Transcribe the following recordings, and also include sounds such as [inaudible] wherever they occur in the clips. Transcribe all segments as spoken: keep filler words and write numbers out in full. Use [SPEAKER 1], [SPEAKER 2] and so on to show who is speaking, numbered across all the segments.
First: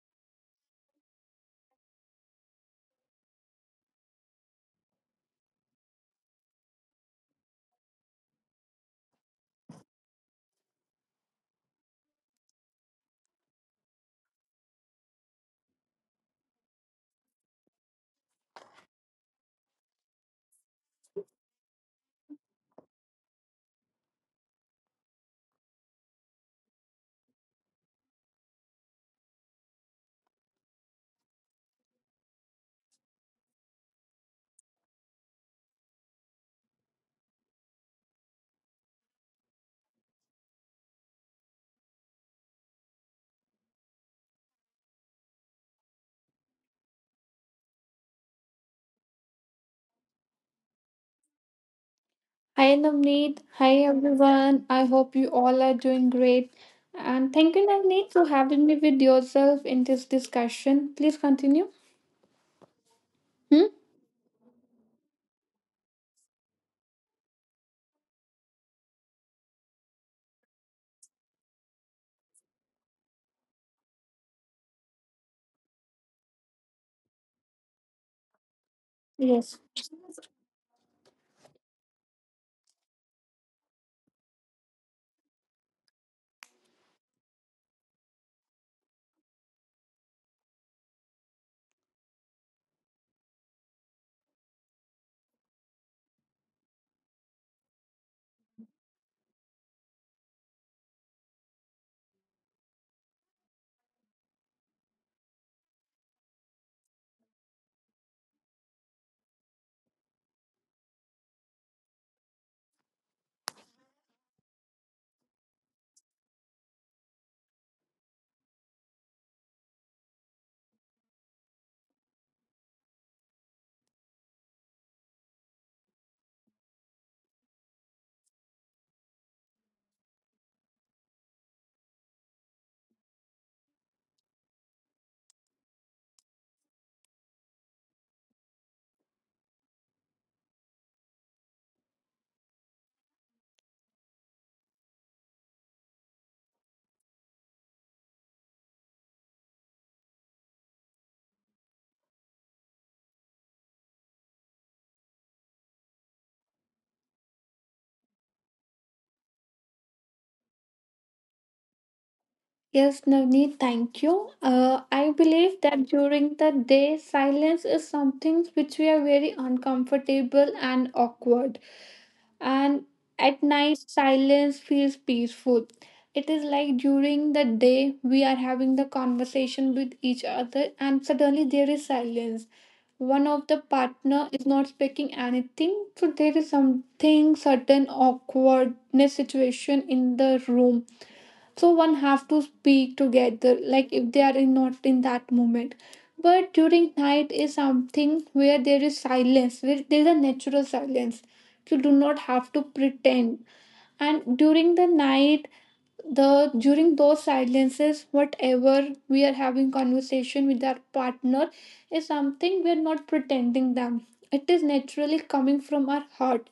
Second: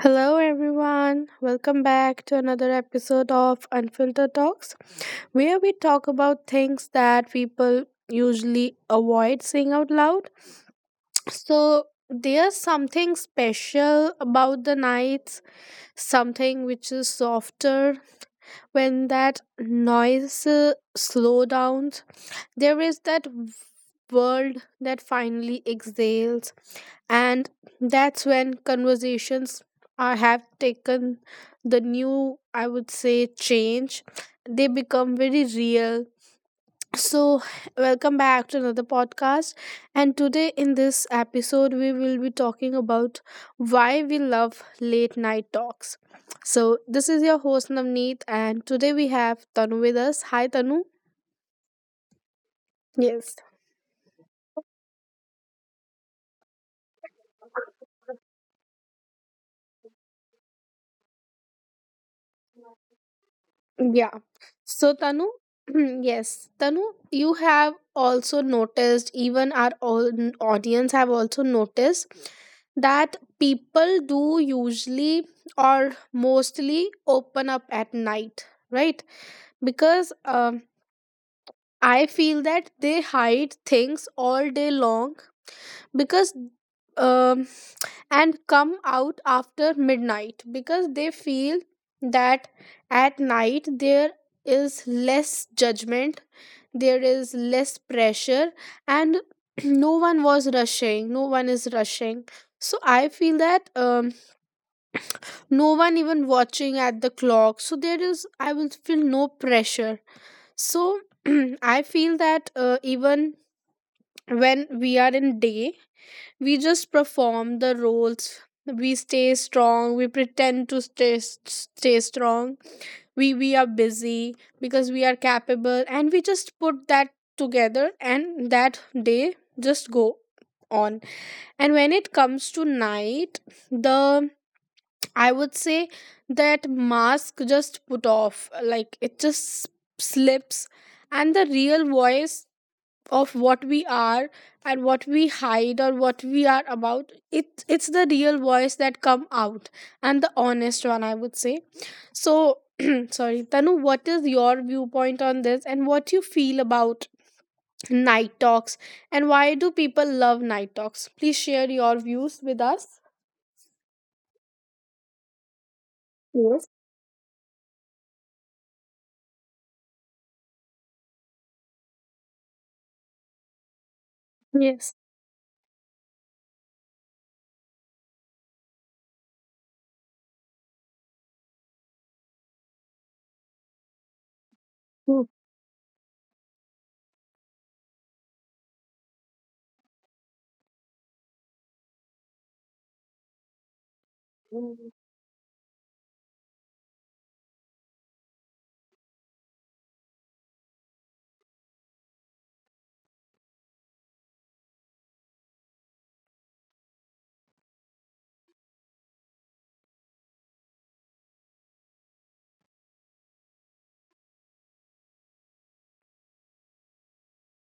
[SPEAKER 1] Hello, everyone. Welcome back to another episode of Unfiltered Talks, where we talk about things that people usually avoid saying out loud. So, there's something special about the nights, something which is softer when that noise uh, slow down. There is that world that finally exhales and that's when conversations are have taken the new i would say change, they become very real. So welcome back to another podcast, and today in this episode we will be talking about why we love late night talks. So this is your host Navneet, and today we have Tanu with us. Hi, Tanu.
[SPEAKER 2] Hi
[SPEAKER 1] Yes.
[SPEAKER 2] Navneet, hi everyone. I hope you all are doing great. And thank you, Navneet, for having me with yourself in this discussion. Please continue. Hmm?
[SPEAKER 1] Yeah. So, Tanu, [clears throat] yes, Tanu, you have also noticed, even our own audience have also noticed that people do usually or mostly open up at night, right?
[SPEAKER 2] Yes.
[SPEAKER 1] Because um, I feel that they hide things all day long because. Um, and come out after midnight because they feel that at night there is less judgment, there is less pressure, and [clears throat] no one was rushing, no one is rushing. So I feel that um, no one even watching at the clock. So there is, I will feel no pressure. So [clears throat] I feel that uh, even when we are in day we just perform the roles, we stay strong, we pretend to stay stay strong, we we are busy because we are capable and we just put that together, and that day just go on. And when it comes to night, the I would say that mask just put off, like it just slips, and the real voice of what we are and what we hide or what we are about it it's the real voice that come out, and the honest one I would say. So [clears throat] sorry, Tanu, what is your viewpoint on this and what you feel about night talks, and why do people love night talks? Please share your views with us.
[SPEAKER 2] Yes, Navneet, thank you. Uh, I
[SPEAKER 1] Yes.
[SPEAKER 2] believe that during the day, silence is something which we are very uncomfortable and awkward. And at night,
[SPEAKER 1] Yes.
[SPEAKER 2] silence feels peaceful. It is like during the day, we are having the conversation with each other, and suddenly there is silence, one of the partner is not speaking anything, so there is something certain awkwardness situation in the room. So one have to speak together, like if they are in, not in that moment, but during night is something where there is silence, where there is a natural silence. You do not have to pretend. And during the night, the during those silences, whatever we are having conversation with our partner is something we are not pretending them, it is naturally coming from our heart.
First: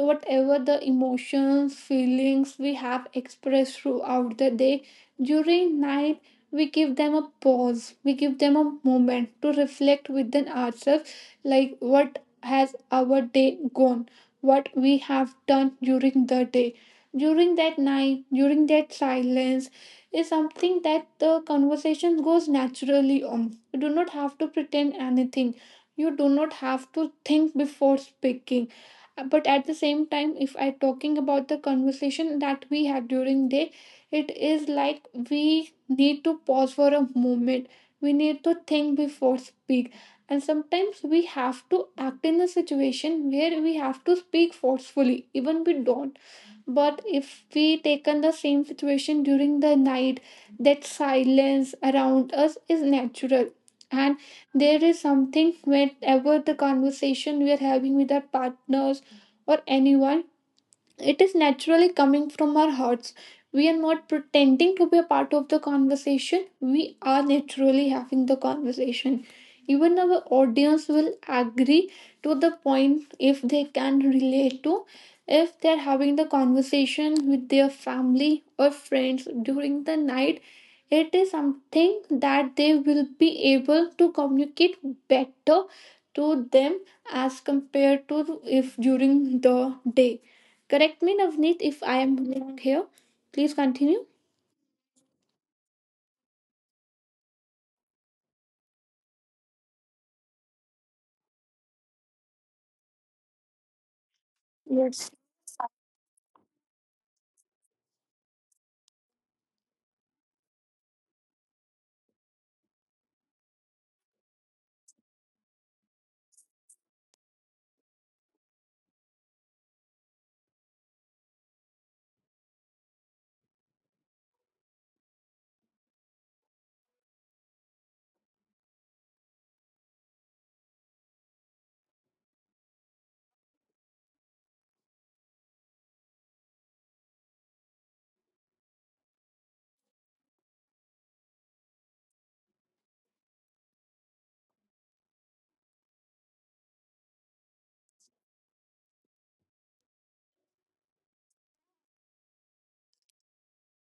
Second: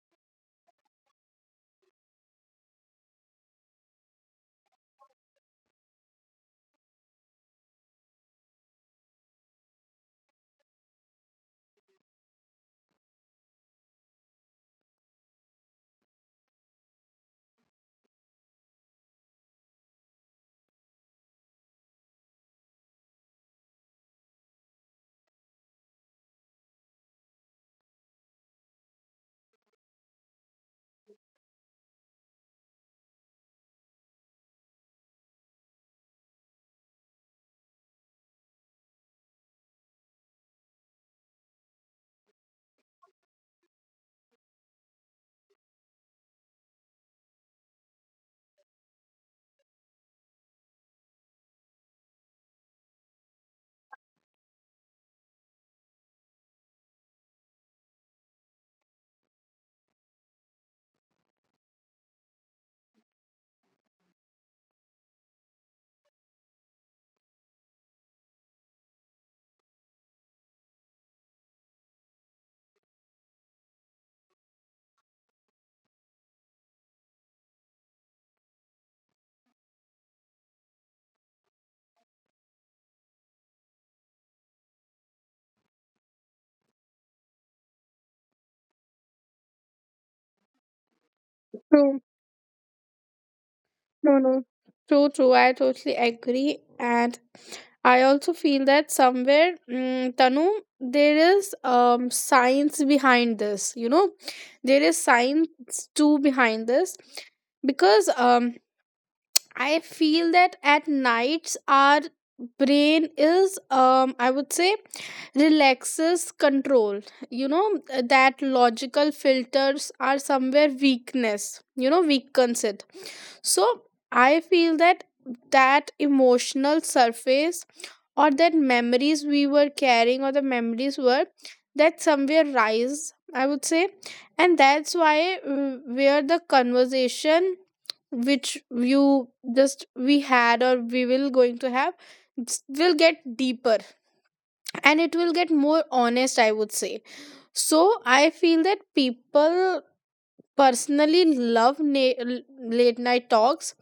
[SPEAKER 2] Whatever the emotions feelings we have expressed throughout the day, during night we give them a pause, we give them a moment to reflect within ourselves, like what has our day gone, what we have done during the day. During that night, during that silence, is something that the conversation goes naturally on. You do not have to pretend anything. You do not have to think before speaking. uh, but at the same time, if I talking about the conversation that we have during day, it is like we need to pause for a moment, we need to think before speak, and sometimes we have to act in a situation where we have to speak forcefully even we don't. But if we taken the same situation during the night, that silence around us is natural. And there is something, whenever the conversation we are having with our partners or anyone, it is naturally coming from our hearts. We are not pretending to be a part of the conversation. We are naturally having the conversation. Even our audience will agree to the point, if they can relate to, if they're having the conversation with their family or friends during the night. It is something that they will be able to communicate better to them as compared to if during the day. Correct me, Navneet, if I
[SPEAKER 1] True.
[SPEAKER 2] am wrong here. Please continue.
[SPEAKER 1] No, no. True, true. I totally agree. And I also feel that somewhere, mm, Tanu, there is um, science behind this. You know, there is
[SPEAKER 2] Yes.
[SPEAKER 1] science too behind this because um, I feel that at nights our brain is, um, I would say, relaxes control. You know, that logical filters are somewhere weakness. You know, weakens it. So I feel that that emotional surface or that memories we were carrying or the memories were that somewhere rise, I would say. And that's why uh, where the conversation which you just we had or we will going to have s- will get deeper, and it will get more honest I would say. So I feel that people personally love na- l- late night talks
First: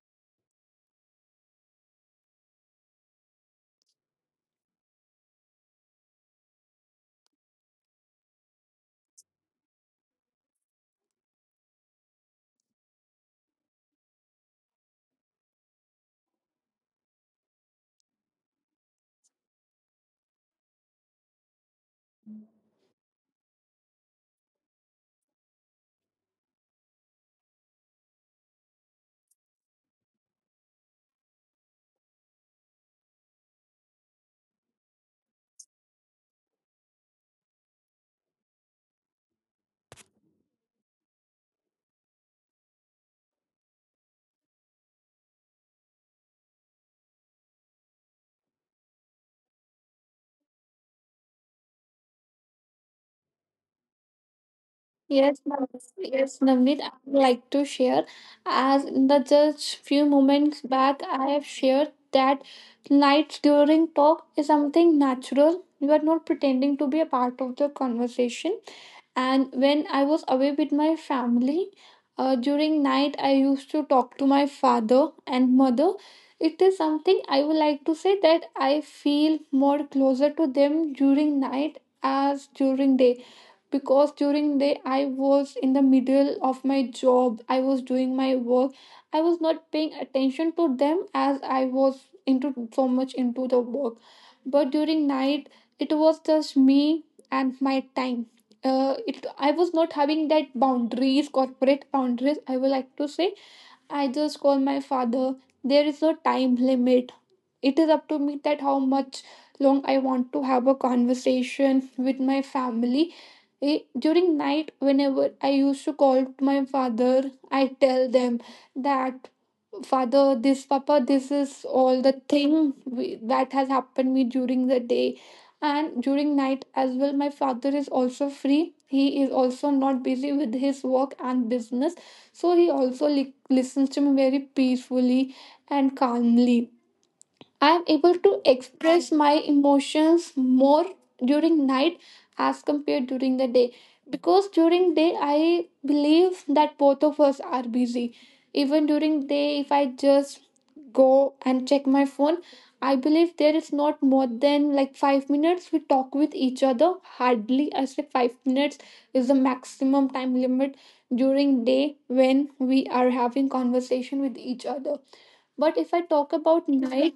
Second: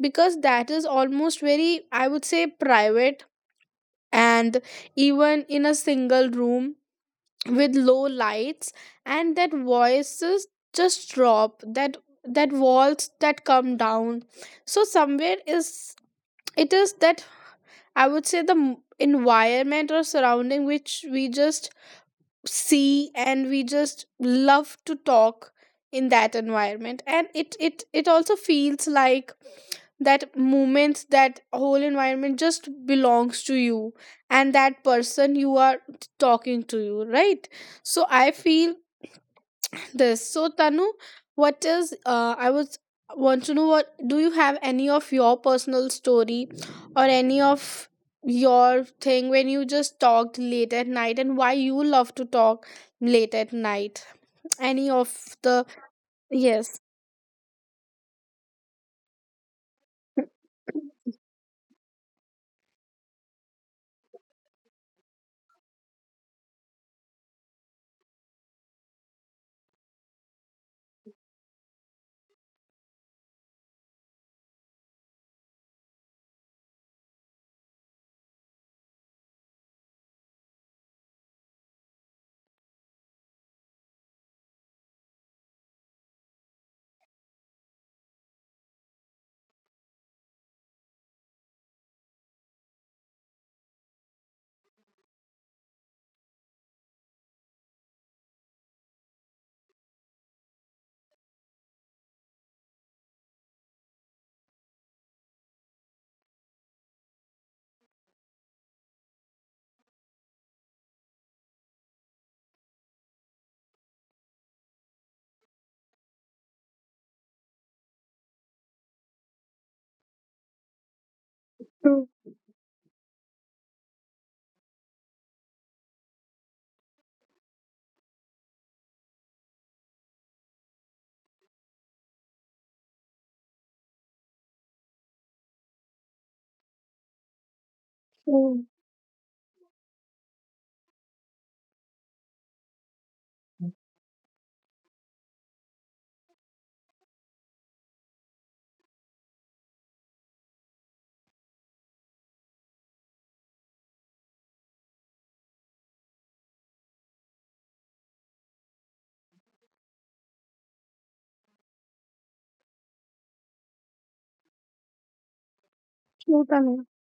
[SPEAKER 1] because that is almost very I would say private, and even in a single room with low lights, and that voices just drop, that that walls that come down. So somewhere is it is that I would say the m- environment or surrounding which we just see and we just love to talk in that environment. And it it it also feels like that moment, that whole environment just belongs to you and that person you are talking to, you right? So I feel this. So Tanu, what is uh, I was want to know, what do you have any of your personal story or any of your thing when you just talked late at night, and why you love to talk late at night? Any of
[SPEAKER 2] Yes,
[SPEAKER 1] the
[SPEAKER 2] Navneet. Yes,
[SPEAKER 1] yes.
[SPEAKER 2] Navneet, I would like to share. As in the just few moments back, I have shared that lights during talk is something natural. You are not pretending to be a part of the conversation. And when I was away with my family, uh, during night I used to talk to my father and mother. It is something I would like to say that I feel more closer to them during night as during day, because during day I was in the middle of my job, I was doing my work, I was not paying attention to them as I was into so much into the work. But during night, it was just me and my time. Uh, it I was not having that boundaries, corporate boundaries I would like to say. I just call my father, there is no time limit, it is up to me that how much long I want to have a conversation with my family. Eh, during night whenever I used to call to my father, I tell them that father, this papa, this is all
[SPEAKER 1] True,
[SPEAKER 2] the thing we, that has happened me during the day. And during night as well my father is also free, he is also not busy with his work and business, so he also li- listens to me very peacefully and calmly. I am able to
[SPEAKER 1] true,
[SPEAKER 2] express my emotions more during night as compared during the day, because during day I believe that both of us are busy. Even during day if I just go and check my phone, I believe there is not more than like five minutes we talk with each other, hardly I say five minutes is the maximum time limit during day when we are having conversation with each other. But if I talk
[SPEAKER 1] true,
[SPEAKER 2] about
[SPEAKER 1] Tanu.
[SPEAKER 2] night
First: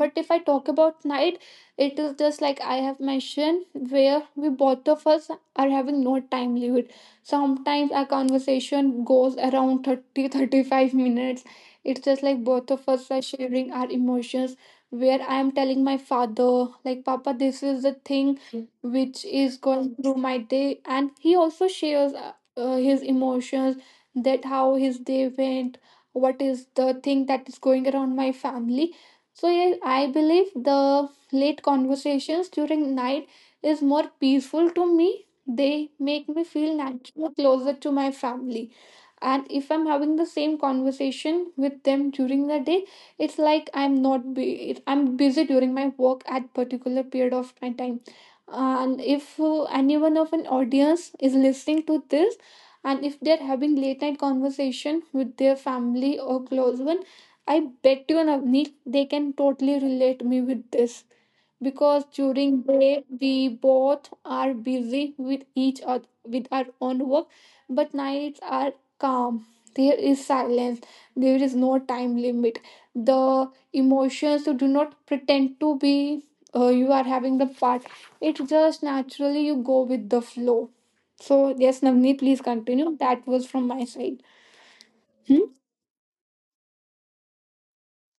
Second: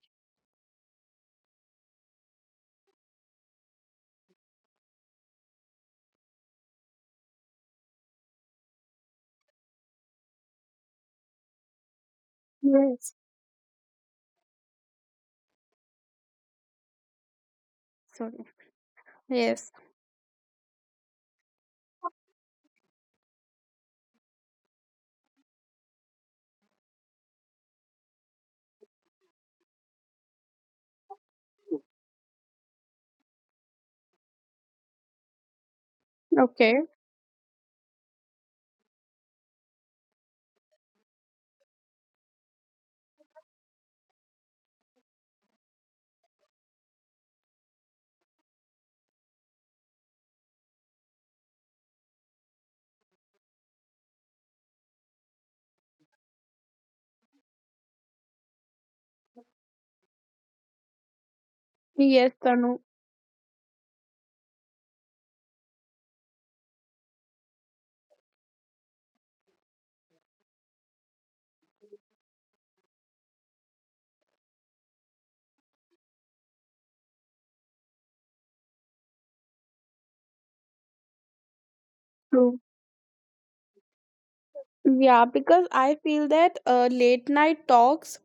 [SPEAKER 2] but if I talk about night it is just like I have mentioned, where we both of us are having no time limit. Sometimes our conversation goes around thirty, [laughs] thirty-five minutes. It's just like both of us
[SPEAKER 1] Yes.
[SPEAKER 2] are sharing our emotions, where I am telling my father like papa this is the
[SPEAKER 1] Sorry.
[SPEAKER 2] thing which is
[SPEAKER 1] Yes.
[SPEAKER 2] going through my day. And he also shares uh, uh, his emotions, that how his day went, what is the thing that is going around my family. So yes, I believe the late conversations during night is more peaceful to me. They make me feel
[SPEAKER 1] Okay.
[SPEAKER 2] naturally closer to my family. And if I'm having the same conversation with them during the day, it's like I'm not be I'm busy during my work at particular period of my time. And if uh, anyone of an audience is listening to this, and if they're having late night conversation with their family or close one, I bet you, Navneet, they can totally relate me with this, because
[SPEAKER 1] Yes,
[SPEAKER 2] during
[SPEAKER 1] Tanu.
[SPEAKER 2] day we both are busy with each other with our own work, but nights are calm. There is silence. There is no time limit. The emotions you do not pretend to be. Uh, you are having the part. It just naturally you go with the flow. So yes, Navneet, please
[SPEAKER 1] True.
[SPEAKER 2] continue. That was from my side.
[SPEAKER 1] Yeah,
[SPEAKER 2] Hmm?
[SPEAKER 1] because I feel that uh, late night talks,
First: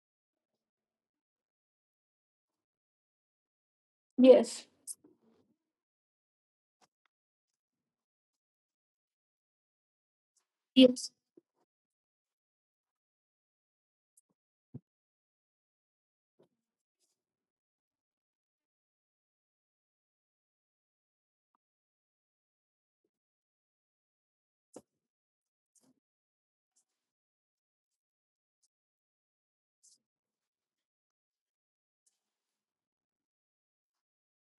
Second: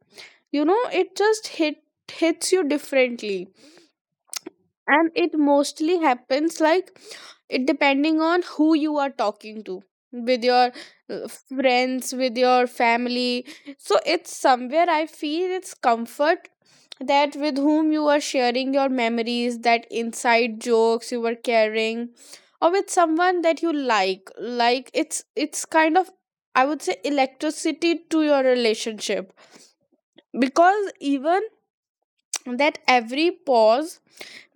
[SPEAKER 1] you know, it just hit hits you differently,
[SPEAKER 2] Yes.
[SPEAKER 1] and it mostly happens like it depending on who you are talking to with your
[SPEAKER 2] Yes.
[SPEAKER 1] uh, friends, with your family. So it's somewhere I feel it's comfort, that with whom you are sharing your memories, that inside jokes you were carrying, or with someone that you like. Like it's it's kind of, I would say, electricity to your relationship because even that every pause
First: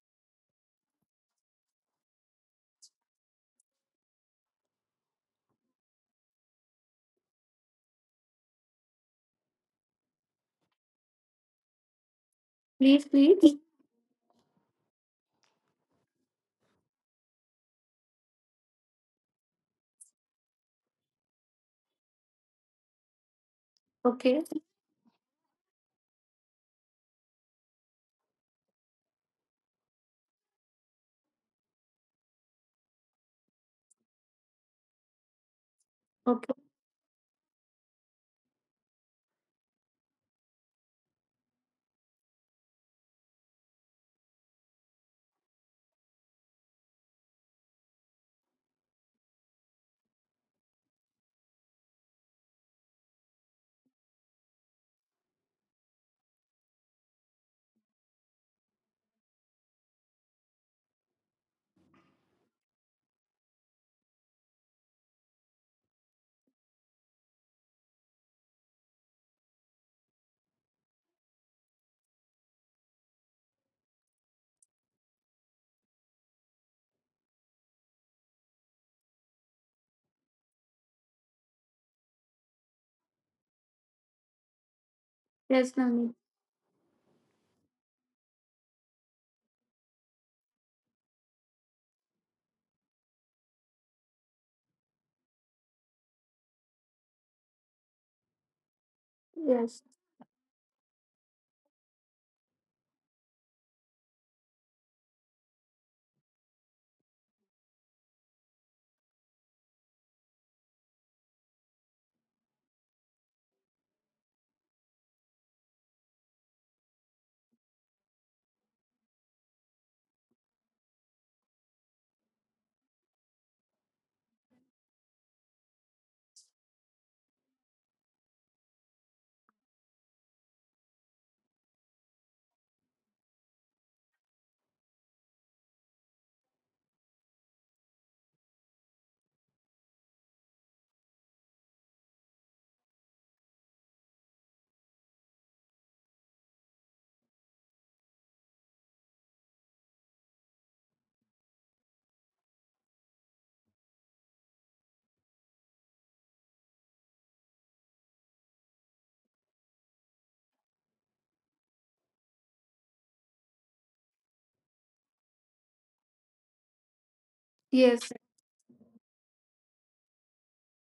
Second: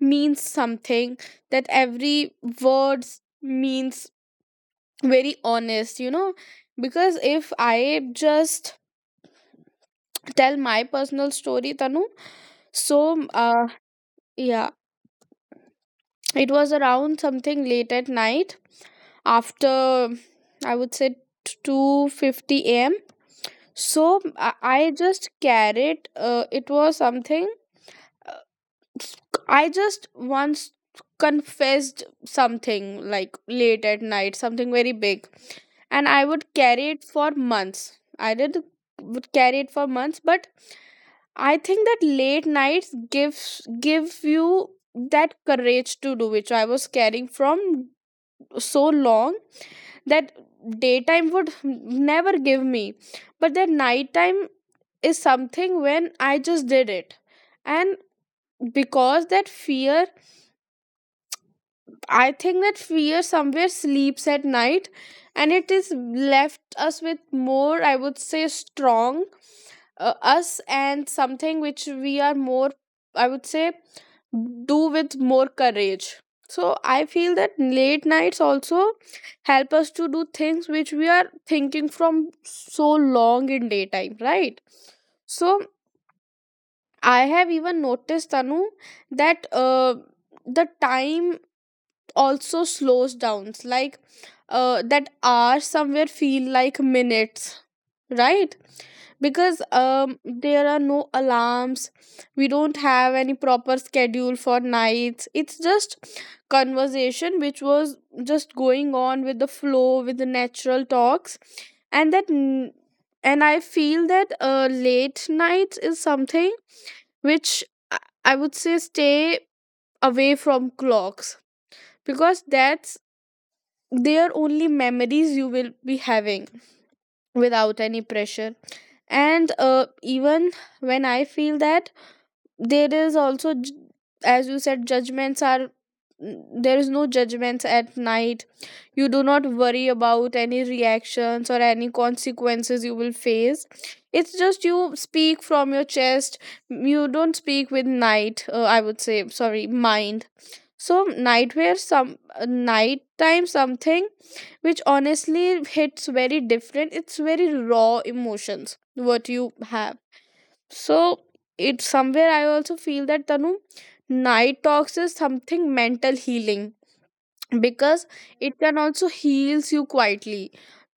[SPEAKER 1] means something, that every words means very honest, you know. Because if I just tell my personal story, Tanu, so
[SPEAKER 2] Please, please.
[SPEAKER 1] uh, yeah, it was around something late at night, after I would say two fifty a m. So
[SPEAKER 2] Okay.
[SPEAKER 1] i I just carried uh, it was something I just once confessed something like late at night, something very big, and I would
[SPEAKER 2] Okay.
[SPEAKER 1] carry it for months. I did would carry it for months, but I think that late nights gives give you that courage to do, which I was carrying from so long, that daytime would never give me. But that nighttime is something when I just did it, and because that fear, I think that fear somewhere sleeps at night, and it is left us with more, I would say, strong uh, us, and something which we are more, I would say, do with more courage. So I feel that late nights also help us to do things which we are thinking from so long in daytime, right? So
[SPEAKER 2] Yes, Navneet.
[SPEAKER 1] I have even noticed, Tanu, that uh, the time also slows down, like uh, that hour somewhere feel like minutes, right? Because
[SPEAKER 2] Yes.
[SPEAKER 1] um, there are no alarms, we don't have any proper schedule for nights. It's just conversation which was just going on with the flow, with the natural talks. And that n- and I feel that uh, late nights is something which I I would say stay away from clocks, because that's they are only memories you will be having without any pressure. And uh, even when I feel that there is also j- as you said judgments are mm, there is no judgments at night. You do not worry about any reactions or any consequences you will face. It's just you speak from your chest, you don't speak with night uh, I would say sorry mind. So nightwear some uh, nighttime, something which honestly hits very different. It's very raw emotions what you have. So it's somewhere I also feel that, Tanu, night talks is something mental healing, because
[SPEAKER 2] Yes.
[SPEAKER 1] it can also heals you quietly.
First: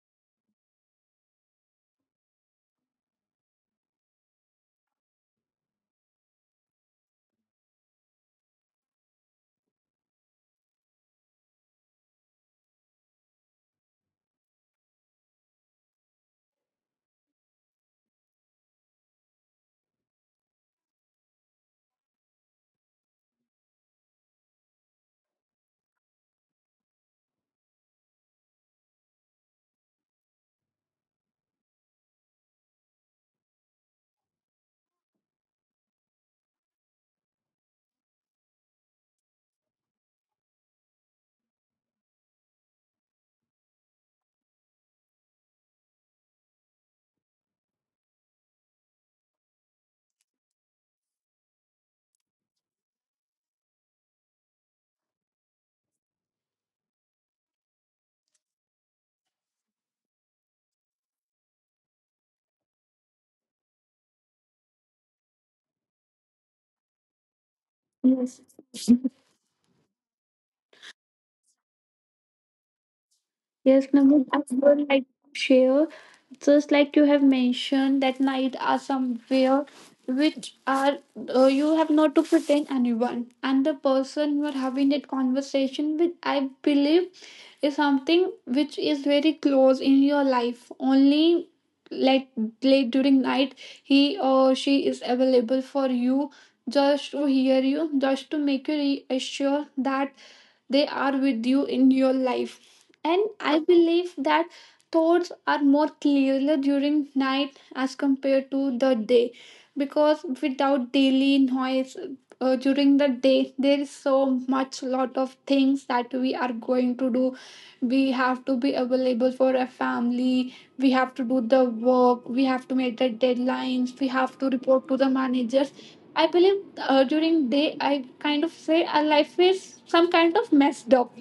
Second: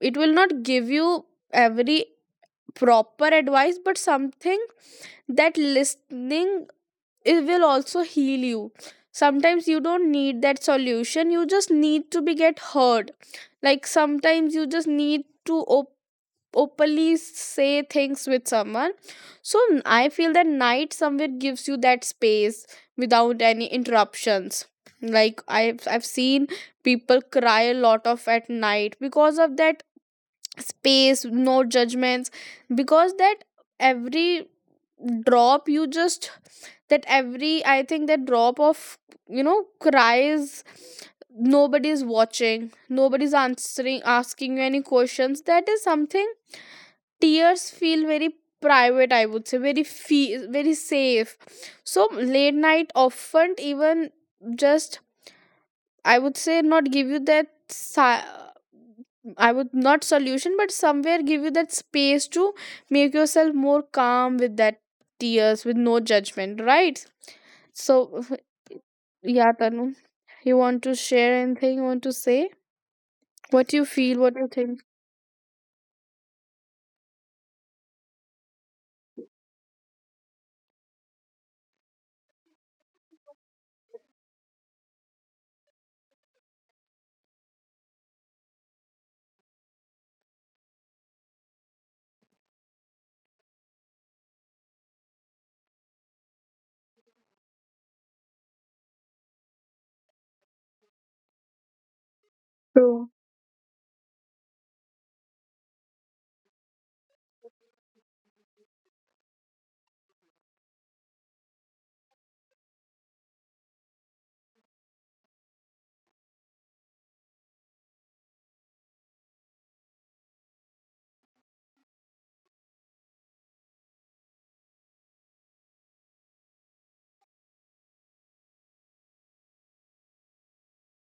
[SPEAKER 1] It will not give you every proper advice, but something that listening, it will also heal you. Sometimes you don't need that solution, you just need to be get heard. Like sometimes you just need to op- openly say things with someone. So n- I feel that night somewhere gives you that space without any interruptions. Like i've i've seen people cry a lot of at night because of that space, no judgments. Because that every drop you just, that every, I think that drop of, you know, cries, nobody's watching, nobody's answering asking you any questions, that is something tears feel very private, I would say, very feel very safe. So late night often, even just I would say not give you that si- I would not solution, but somewhere give you that space to make yourself more calm with that tears, with no judgment, right? So,
[SPEAKER 2] Yes.
[SPEAKER 1] yeah, Tanu, you want to share anything? You want to say what
[SPEAKER 2] Yes,
[SPEAKER 1] you feel?
[SPEAKER 2] Navneet, I
[SPEAKER 1] What you think?
[SPEAKER 2] would like to share. Just like you have mentioned, that night are somewhere which are, uh, you have not to pretend anyone, and the person you are having that conversation with, I believe, is something which is very close in your life. Only, like, late during night, he or she is available for you, just to hear you, just to make you reassure that they are with you in your life.
[SPEAKER 1] True,
[SPEAKER 2] And I believe that thoughts are more clearer during night as compared to the day, because without daily noise, uh, during the day there is so much lot of things that we are going to do. We have to be available for a family, we have to do the work, we have to meet the deadlines, we have to report to the managers. I believe uh, during day I kind of say our life is some kind of messed up.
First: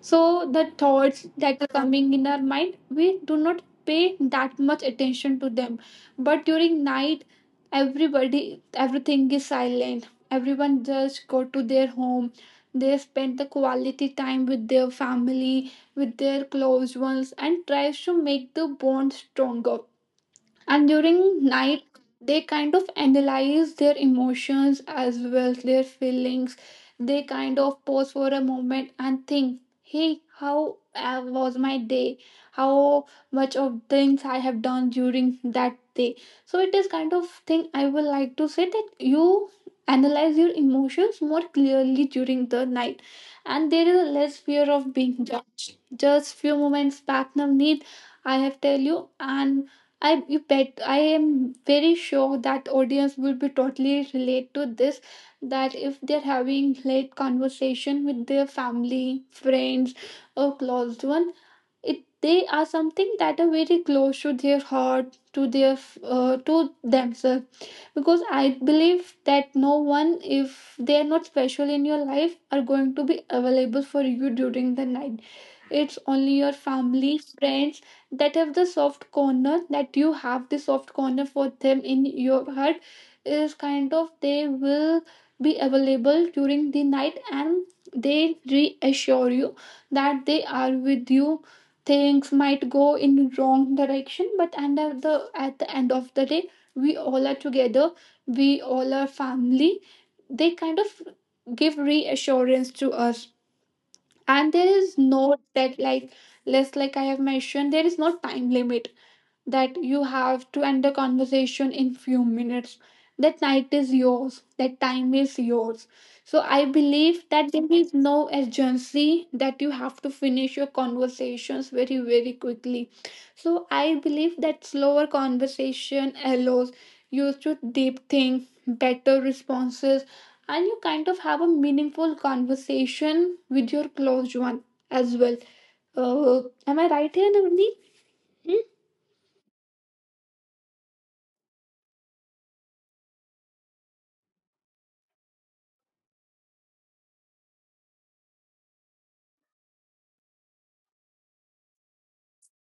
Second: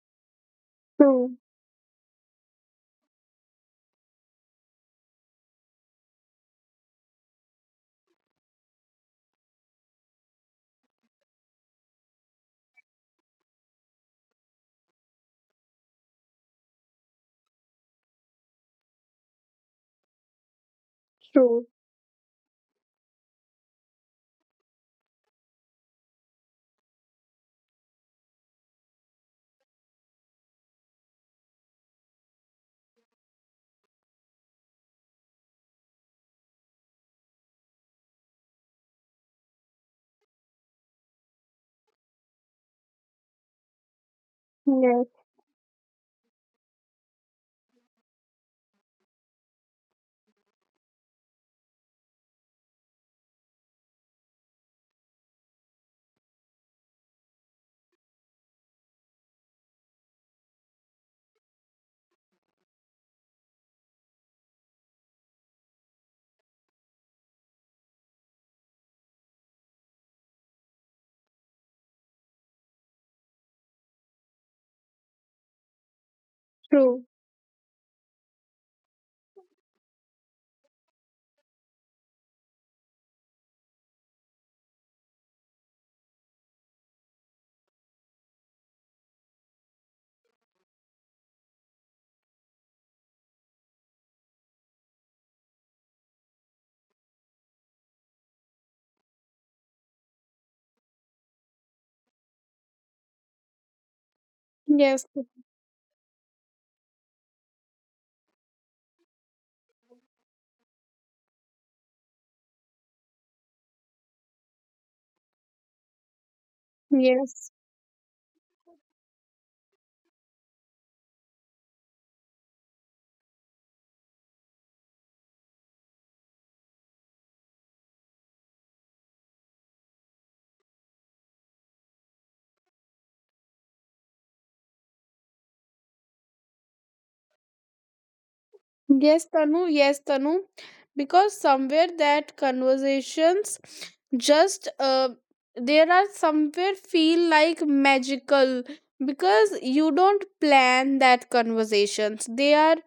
[SPEAKER 2] So the thoughts
[SPEAKER 1] true,
[SPEAKER 2] that are coming in our mind we do not pay that much attention to them. But during night, everybody, everything is silent, everyone just go to their home. They spend the quality time with their family, with their close ones, and tries to make the bond stronger. And during
[SPEAKER 1] true.
[SPEAKER 2] night they kind of analyze their emotions as well their feelings. They kind of pause for a moment and think, hey, how uh, was my day, how much of things I have done during that day. So it is kind of thing I would like to say that you analyze your emotions more clearly during the night, and there is a less fear of
[SPEAKER 1] Yes,
[SPEAKER 2] being judged. Just few moments back now I have tell you, and I you bet I am very sure that audience will be totally relate to this, that if they're having late conversation with their family, friends or closed one, it they are something that are very close to their heart, to their, uh, to themselves, because I believe that no one, if they are not special in your life, are going to be available for you during the night. It's only your
[SPEAKER 1] true.
[SPEAKER 2] family friends that have the soft corner, that you have the soft corner for them in your heart, is kind of they will be available during the night, and they reassure you that they are with you. Things might go in wrong direction, but and at the at the end of the day we all are together, we all are family. They kind of give reassurance to us, and there
[SPEAKER 1] Yes,
[SPEAKER 2] is no that like less, like I have mentioned, there is no time limit, that you have to end the conversation in few minutes. That night is yours, that time is yours. So I believe
[SPEAKER 1] yes.
[SPEAKER 2] that there is no urgency that you have to finish your conversations very very quickly. So I believe that slower conversation allows you to deep think better responses, and you kind of have a meaningful conversation with your close one as well. Uh, am I right here, Navneet? Hmm?
[SPEAKER 1] Yes, Tanu. Yes, Tanu. Because somewhere that conversations just uh, there are somewhere feel like magical, because you don't plan that conversations. They are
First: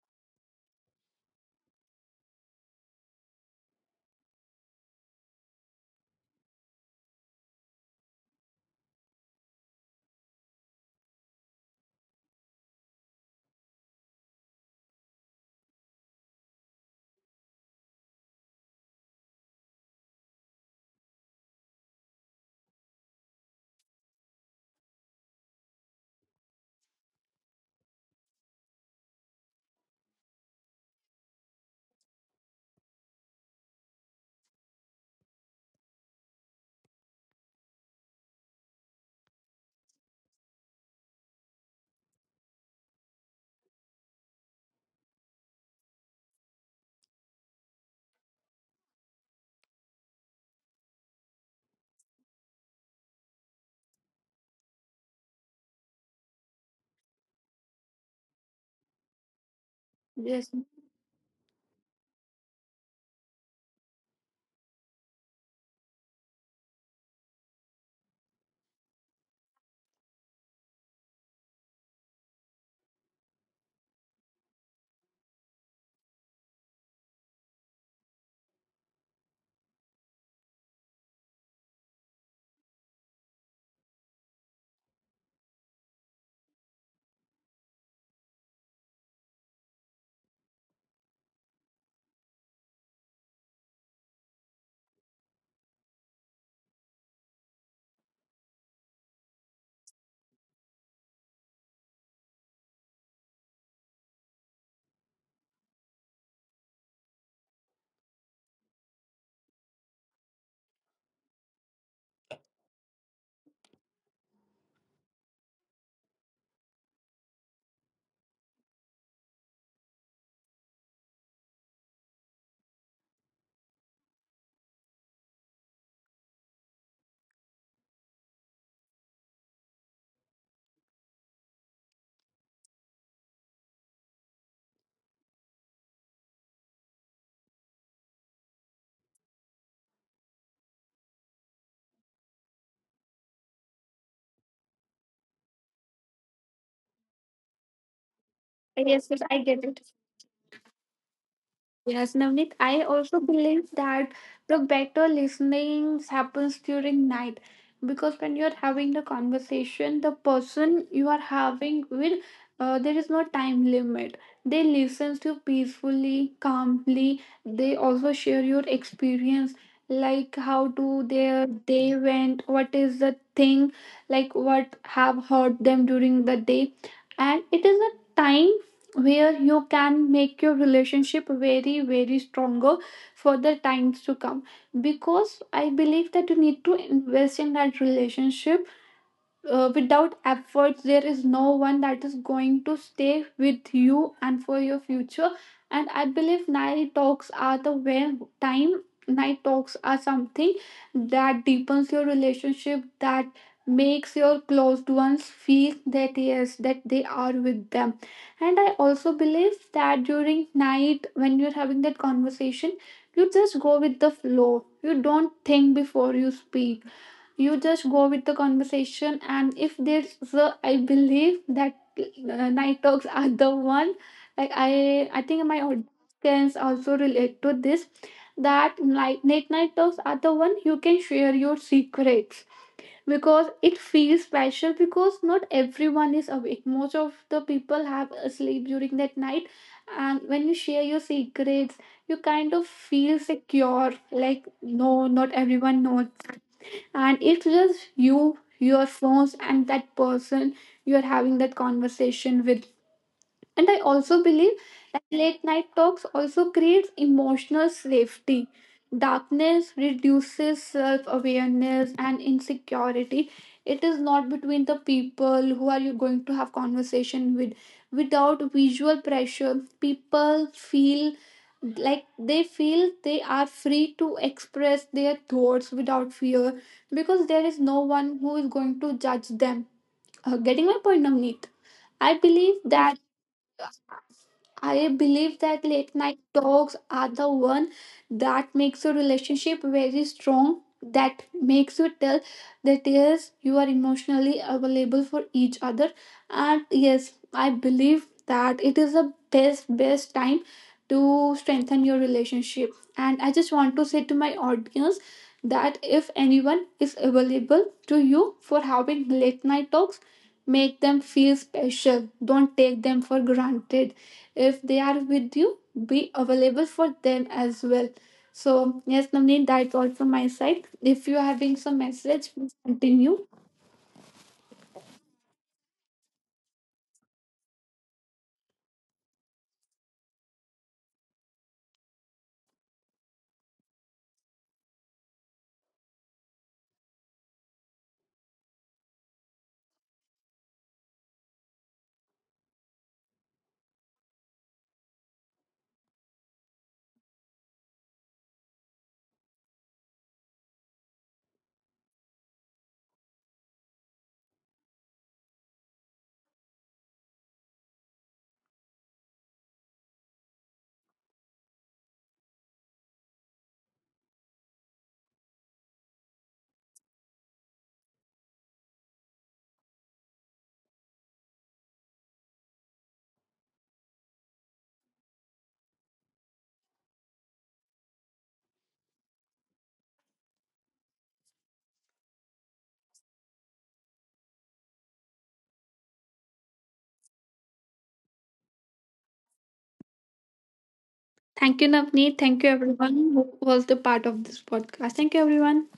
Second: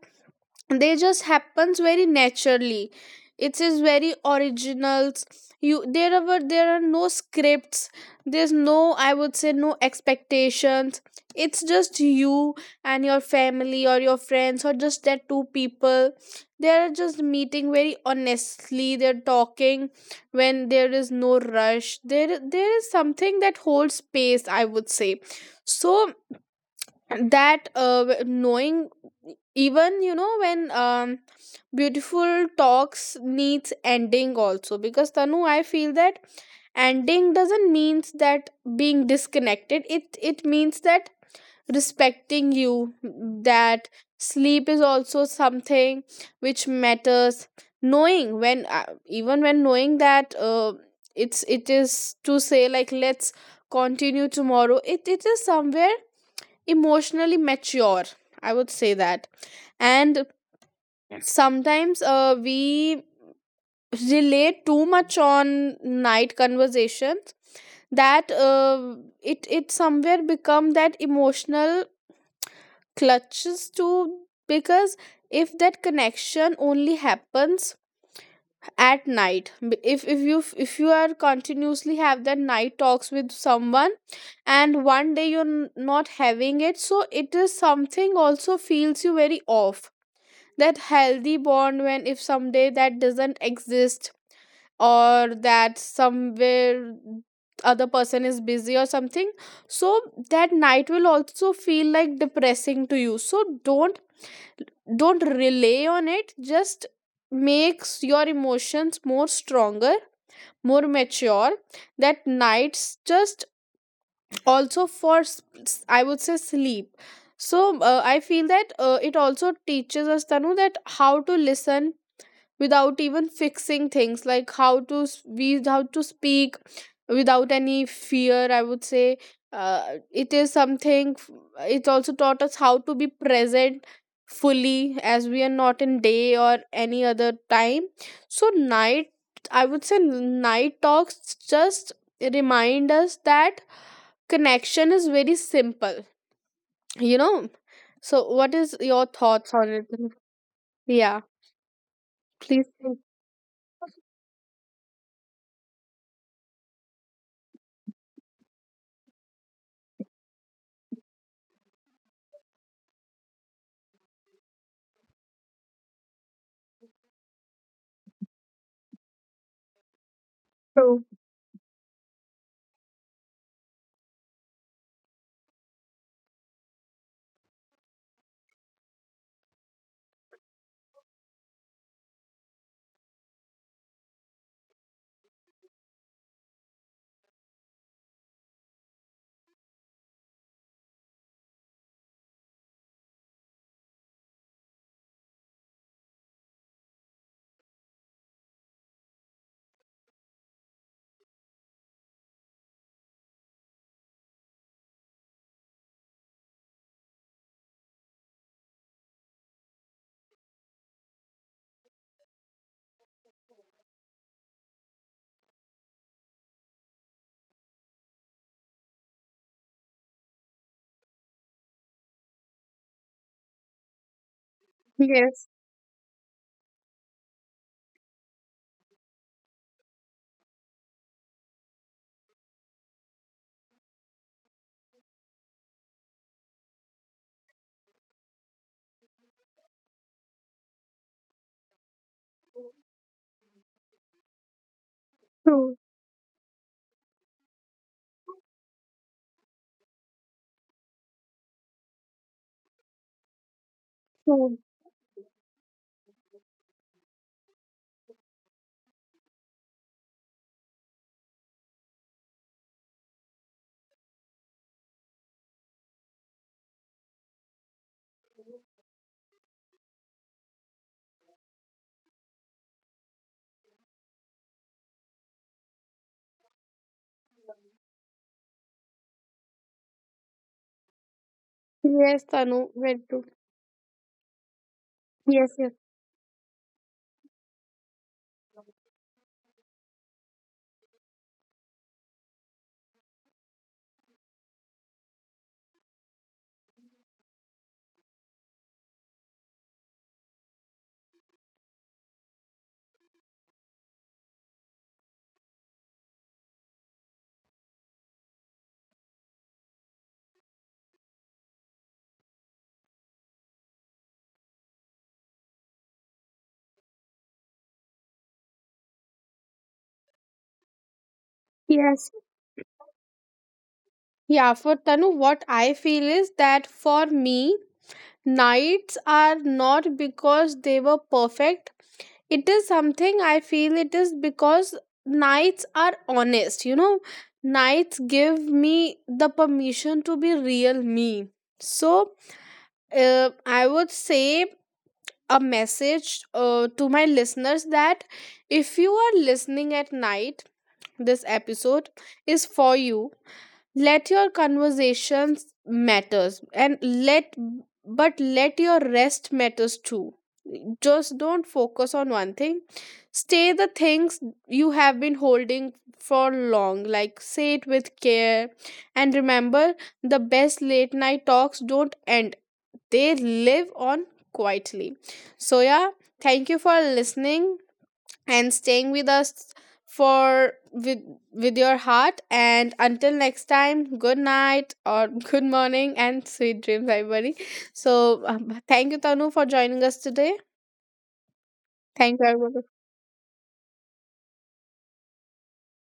[SPEAKER 1] they just happens very naturally, it is very originals. You there are were- there are no scripts, there's no, I would say, no expectations. It's just you and your family or your friends or just that two people, they're just meeting very honestly, they're talking. When there is no rush, there there is something that holds space, I would say. So that uh, w- knowing, even you know when um, beautiful talks needs ending also. Because, Tanu, I feel that ending doesn't means that being disconnected, it it means that respecting you, that sleep is also something which matters. Knowing when uh, even when knowing that uh, it's it is to say like let's continue tomorrow, it it is somewhere emotionally mature, I would say that. And
[SPEAKER 2] Yes.
[SPEAKER 1] sometimes uh, we relate too much on night conversations, that uh, it it somewhere become that emotional clutches to. Because if that connection only happens at night, b- if if you, if you are continuously have that night talks with someone, and one day you're n- not having it, so it is something also feels you very off, that healthy bond, when if someday that doesn't exist or that somewhere other person is busy or something. So that night will also feel like depressing to you. So don't don't rely on it, just makes your emotions more stronger, more mature. That nights just also for s- s- I would say sleep. So uh, I feel that uh, it also teaches us, Tanu, that how to listen without even fixing things, like how to s- we how to speak without any fear, I would say. Uh, it is something f- it also taught us how to be present fully, as we are not in day or any other time. So night, I would say night talks just remind us that connection is very simple, you know. So what is
[SPEAKER 2] Yes,
[SPEAKER 1] your
[SPEAKER 2] yes, I
[SPEAKER 1] thoughts
[SPEAKER 2] get
[SPEAKER 1] on
[SPEAKER 2] it.
[SPEAKER 1] it? Yeah,
[SPEAKER 2] Yes, Navneet,
[SPEAKER 1] please
[SPEAKER 2] I
[SPEAKER 1] think.
[SPEAKER 2] also believe that the better listening happens during night, because when you're having the conversation, the person you are having with, uh, there is no time limit. They listen to peacefully, calmly. They also share your experience, like how do
[SPEAKER 1] True.
[SPEAKER 2] their day went, what is the thing, like what have hurt them during the day, and it is a time where you can make your relationship very very stronger for the times to come. Because I believe that you need to invest in that relationship. uh, without efforts there is no one that is going to stay with you and for your future. And I believe night talks are the where time, night talks are something that deepens your relationship, that makes your closed ones feel that yes that they are with them. And I also believe that during night when you're having that conversation, you just go with the flow, you don't think before you speak, you just go with the conversation. And if there's a, I believe that uh, night talks are the one, like i i think my
[SPEAKER 1] Yes.
[SPEAKER 2] audience can also relate to this, that night late night talks are the one you can share your secrets, because it feels special, because not everyone is awake, most of the people have a sleep during that night. And when you share your secrets, you kind of feel secure, like no, not everyone
[SPEAKER 1] True.
[SPEAKER 2] knows, and it's just you, your phones, and that person you're having that conversation with. And I also believe
[SPEAKER 1] Hmm.
[SPEAKER 2] that late night talks also creates emotional safety. Darkness reduces self-awareness and insecurity, it is not between the people who are you going to have conversation with. Without visual pressure, people feel like they feel they are free to express their thoughts without fear, because there is no one who is going to judge them. Uh, getting my point, Navneet? I
[SPEAKER 1] Yes,
[SPEAKER 2] believe that,
[SPEAKER 1] Tanu, very true.
[SPEAKER 2] I believe that
[SPEAKER 1] Yes, yes,
[SPEAKER 2] late night talks are the one that makes your relationship very strong, that makes you tell that yes, you are emotionally available for each other. And yes, I believe that it is the best, best time to strengthen your relationship. And I just want to say to my audience that if anyone is available to you for having late night talks, make them feel special. Don't take them for granted. If they are with you, be available for them as well. So, yes, Navneet, that's all from my side. If you are having some
[SPEAKER 1] yes.
[SPEAKER 2] message, please continue.
[SPEAKER 1] Yeah, for Tanu, what I feel is that for me, nights are not because they were perfect. It is something I feel it is because nights are honest. You know, nights give me the permission to be real me. So, uh, I would say a message uh, to my listeners that if you are listening at night, this episode is for you. Let your conversations matters, and let but let your rest matters too. Just don't focus on one thing. Stay the things you have been holding for long, like say it with care. And remember, the best late night talks don't end, they live on quietly. So yeah, thank you for listening and staying with us for with with your heart, and until next time, good night or [laughs] good morning, and sweet dreams, everybody. So um, thank you, Tanu, for joining us today.
[SPEAKER 2] Thank you,
[SPEAKER 1] Thank
[SPEAKER 2] Navneet.
[SPEAKER 1] you,
[SPEAKER 2] Thank you,
[SPEAKER 1] everybody.
[SPEAKER 2] everyone who was the part of this podcast. Thank you, everyone.